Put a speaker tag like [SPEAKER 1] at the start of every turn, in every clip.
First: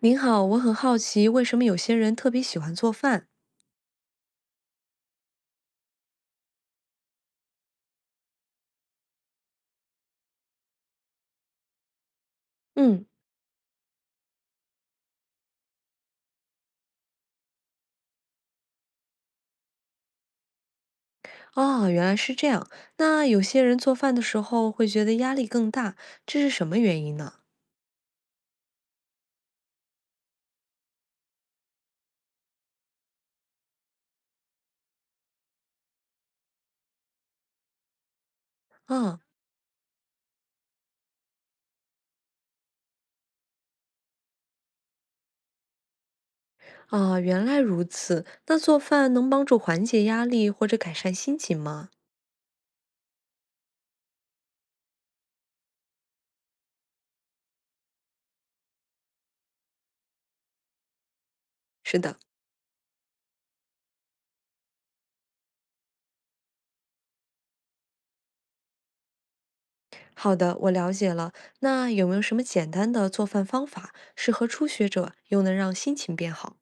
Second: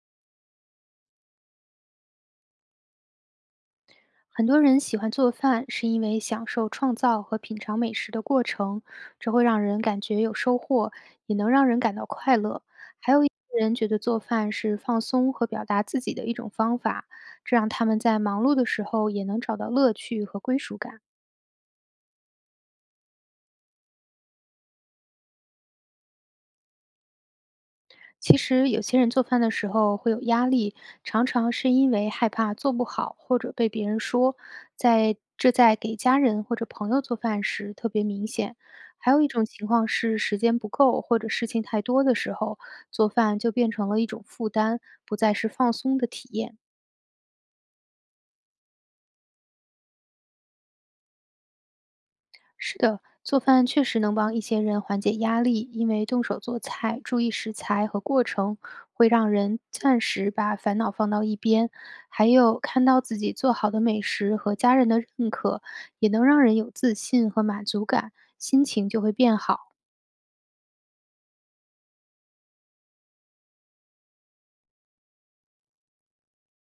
[SPEAKER 1] 您好，我很好奇，为什么有些人特别喜欢做饭？
[SPEAKER 2] 很多人喜欢做饭，是因为享受创造和品尝美食的过程，这会让人感觉有收获，也能让人感到快乐。
[SPEAKER 1] 嗯，
[SPEAKER 2] 还有一些人觉得做饭是放松和表达自己的一种方法，这让他们在忙碌的时候也能找到乐趣和归属感。
[SPEAKER 1] 哦，原来是这样。那有些人做饭的时候会觉得压力更大，这是什么原因呢？
[SPEAKER 2] 其实有些人做饭的时候会有压力，常常是因为害怕做不好或者被别人说，在给家人或者朋友做饭时特别明显。还
[SPEAKER 1] 啊
[SPEAKER 2] 有一种情况是时间不够或者事情太多的时候，做饭就变成了一种负担，不再是放松的体验。
[SPEAKER 1] 啊，原来如此。那做饭能帮助缓解压力或者改善心情吗？
[SPEAKER 2] 是的，做饭确实能帮一些人缓解压力，因为动手做菜，注意食材和过程，会让人暂时把烦恼放到一边。
[SPEAKER 1] 是的，
[SPEAKER 2] 还有看到自己做好的美食和家人的认可，也能让人有自信和满足感，心情就会变好。
[SPEAKER 1] 好的，我了解了。那有没有什么简单的做饭方法适合初学者，又能让心情变好？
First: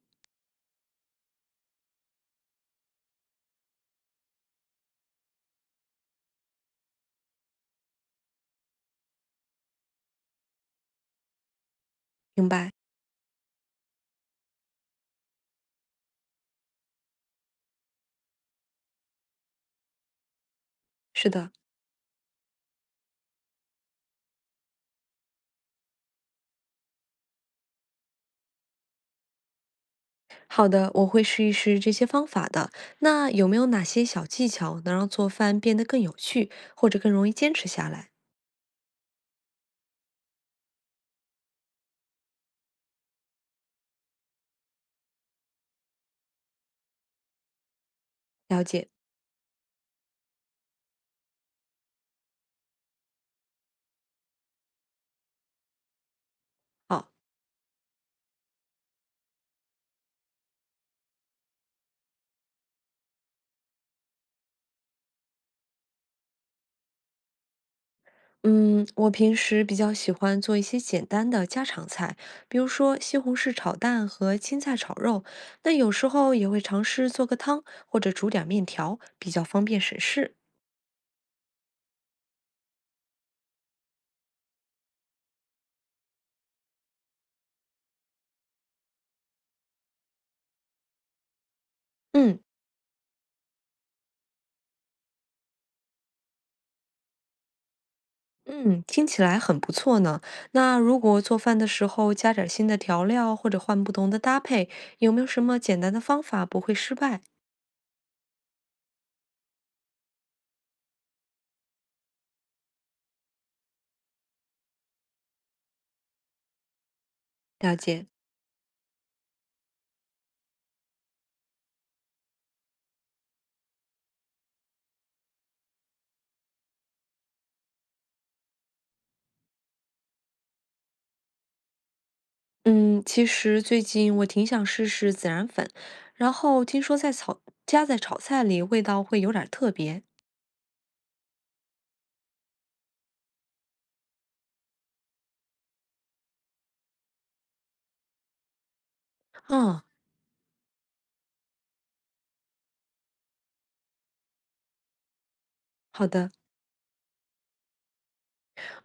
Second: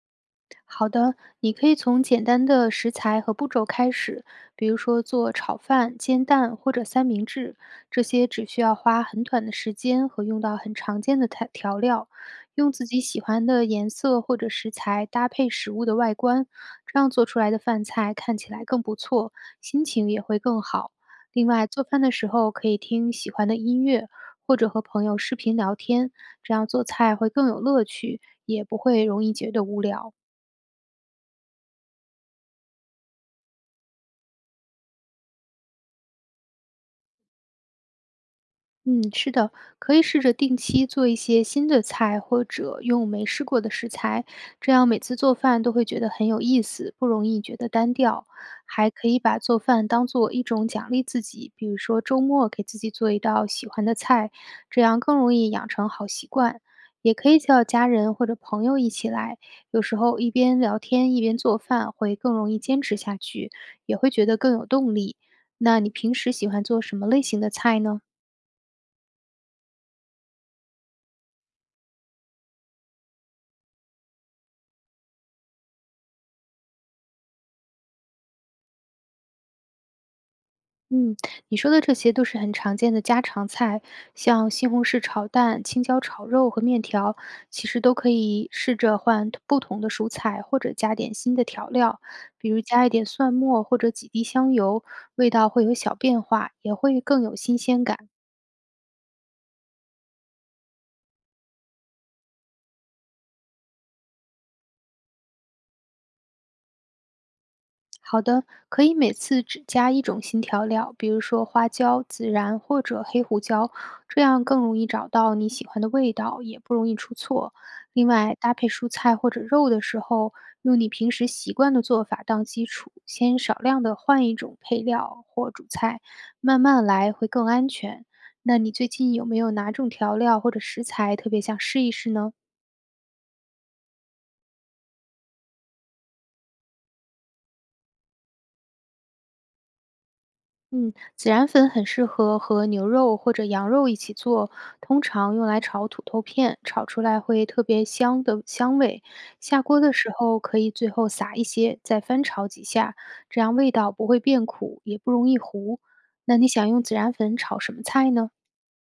[SPEAKER 2] 好的，你可以从简单的食材和步骤开始，比如说做炒饭、煎蛋或者三明治，这些只需要花很短的时间和用到很常见的调料，
[SPEAKER 1] 明白，
[SPEAKER 2] 用自己喜欢的颜色或者食材搭配食物的外观，这样做出来的饭菜看起来更不错，心情也会更好。
[SPEAKER 1] 是
[SPEAKER 2] 另
[SPEAKER 1] 的。
[SPEAKER 2] 外，做饭的时候可以听喜欢的音乐，或者和朋友视频聊天，这样做菜会更有乐趣，也不会容易觉得无聊。
[SPEAKER 1] 好的，我会试一试这些方法的。那有没有哪些小技巧能让做饭变得更有趣，或者更容易坚持下来？
[SPEAKER 2] 嗯，是的，可以试着定期做一些新的菜，或者用没试过的食材，这样每次做饭都会觉得很有意思，不容易觉得单调。
[SPEAKER 1] 了解。
[SPEAKER 2] 还可以把做饭当做一种奖励自己，比如说周末给自己做一道喜欢的菜，这样更容易养成好习惯。
[SPEAKER 1] 好，
[SPEAKER 2] 也可以叫家人或者朋友一起来，有时候一边聊天一边做饭会更容易坚持下去，也会觉得更有动力。那你平时喜欢做什么类型的菜呢？
[SPEAKER 1] 嗯，我平时比较喜欢做一些简单的家常菜，比如说西红柿炒蛋和青菜炒肉。那有时候也会尝试做个汤，或者煮点面条，比较方便省事。
[SPEAKER 2] 嗯，你说的这些都是很常见的家常菜，像西红柿炒蛋、青椒炒肉和面条，其实都可以试着换不同的蔬菜，或者加点新的调料，
[SPEAKER 1] 嗯，
[SPEAKER 2] 比如加一点蒜末或者几滴香油，味道会有小变化，也会更有新鲜感。
[SPEAKER 1] 嗯，听起来很不错呢。那如果做饭的时候加点儿新的调料，或者换不同的搭配，有没有什么简单的方法不会失败？
[SPEAKER 2] 好的，可以每次只加一种新调料，比如说花椒、孜然或者黑胡椒，这样更容易找到你喜欢的味道，也不容易出错。
[SPEAKER 1] 了解，
[SPEAKER 2] 另外，搭配蔬菜或者肉的时候，用你平时习惯的做法当基础，先少量的换一种配料或主菜，慢慢来会更安全。那你最近有没有哪种调料或者食材特别想试一试呢？
[SPEAKER 1] 嗯，其实最近我挺想试试孜然粉，然后听说在炒，加在炒菜里味道会有点儿特别。
[SPEAKER 2] 嗯，孜然粉很适合和牛肉或者羊肉一起做，通常用来炒土豆片，炒出来会特别香的香味。下锅
[SPEAKER 1] 嗯，
[SPEAKER 2] 的时候可以最后撒一些，再翻炒几下，这样味道不会变苦，也不容易糊。
[SPEAKER 1] 好的。
[SPEAKER 2] 那你想用孜然粉炒什么菜呢？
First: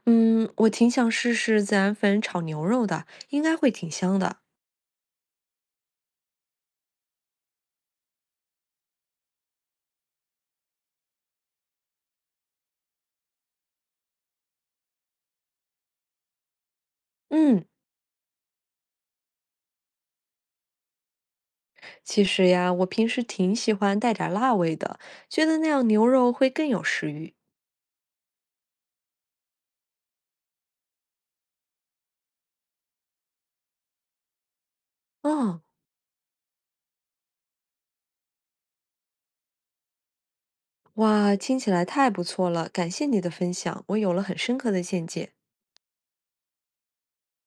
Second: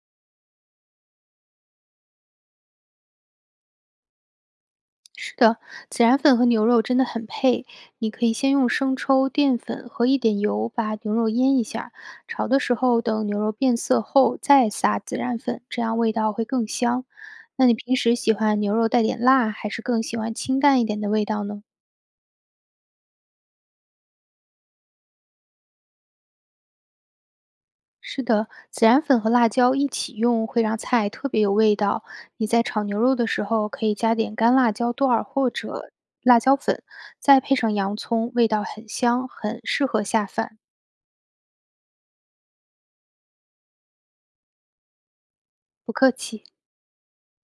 [SPEAKER 1] 嗯，我挺想试试孜然粉炒牛肉的，应该会挺香的。
[SPEAKER 2] 是的，孜然粉和牛肉真的很配。你可以先用生抽、淀粉和一点油把牛肉腌一下，炒的时候等牛肉变色后再撒孜然粉，这样味道会更香。
[SPEAKER 1] 嗯，
[SPEAKER 2] 那你平时喜欢牛肉带点辣，还是更喜欢清淡一点的味道呢？
[SPEAKER 1] 其实呀，我平时挺喜欢带点儿辣味的，觉得那样牛肉会更有食欲。
[SPEAKER 2] 是的，孜然粉和辣椒一起用会让菜特别有味道。你在炒牛肉的时候可以加点干辣椒段儿或
[SPEAKER 1] 嗯。
[SPEAKER 2] 者辣椒粉，再配上洋葱，味道很香，很适合下饭。
[SPEAKER 1] 哇，听起来太不错了，感谢你的分享，我有了很深刻的见解。
[SPEAKER 2] 不客气。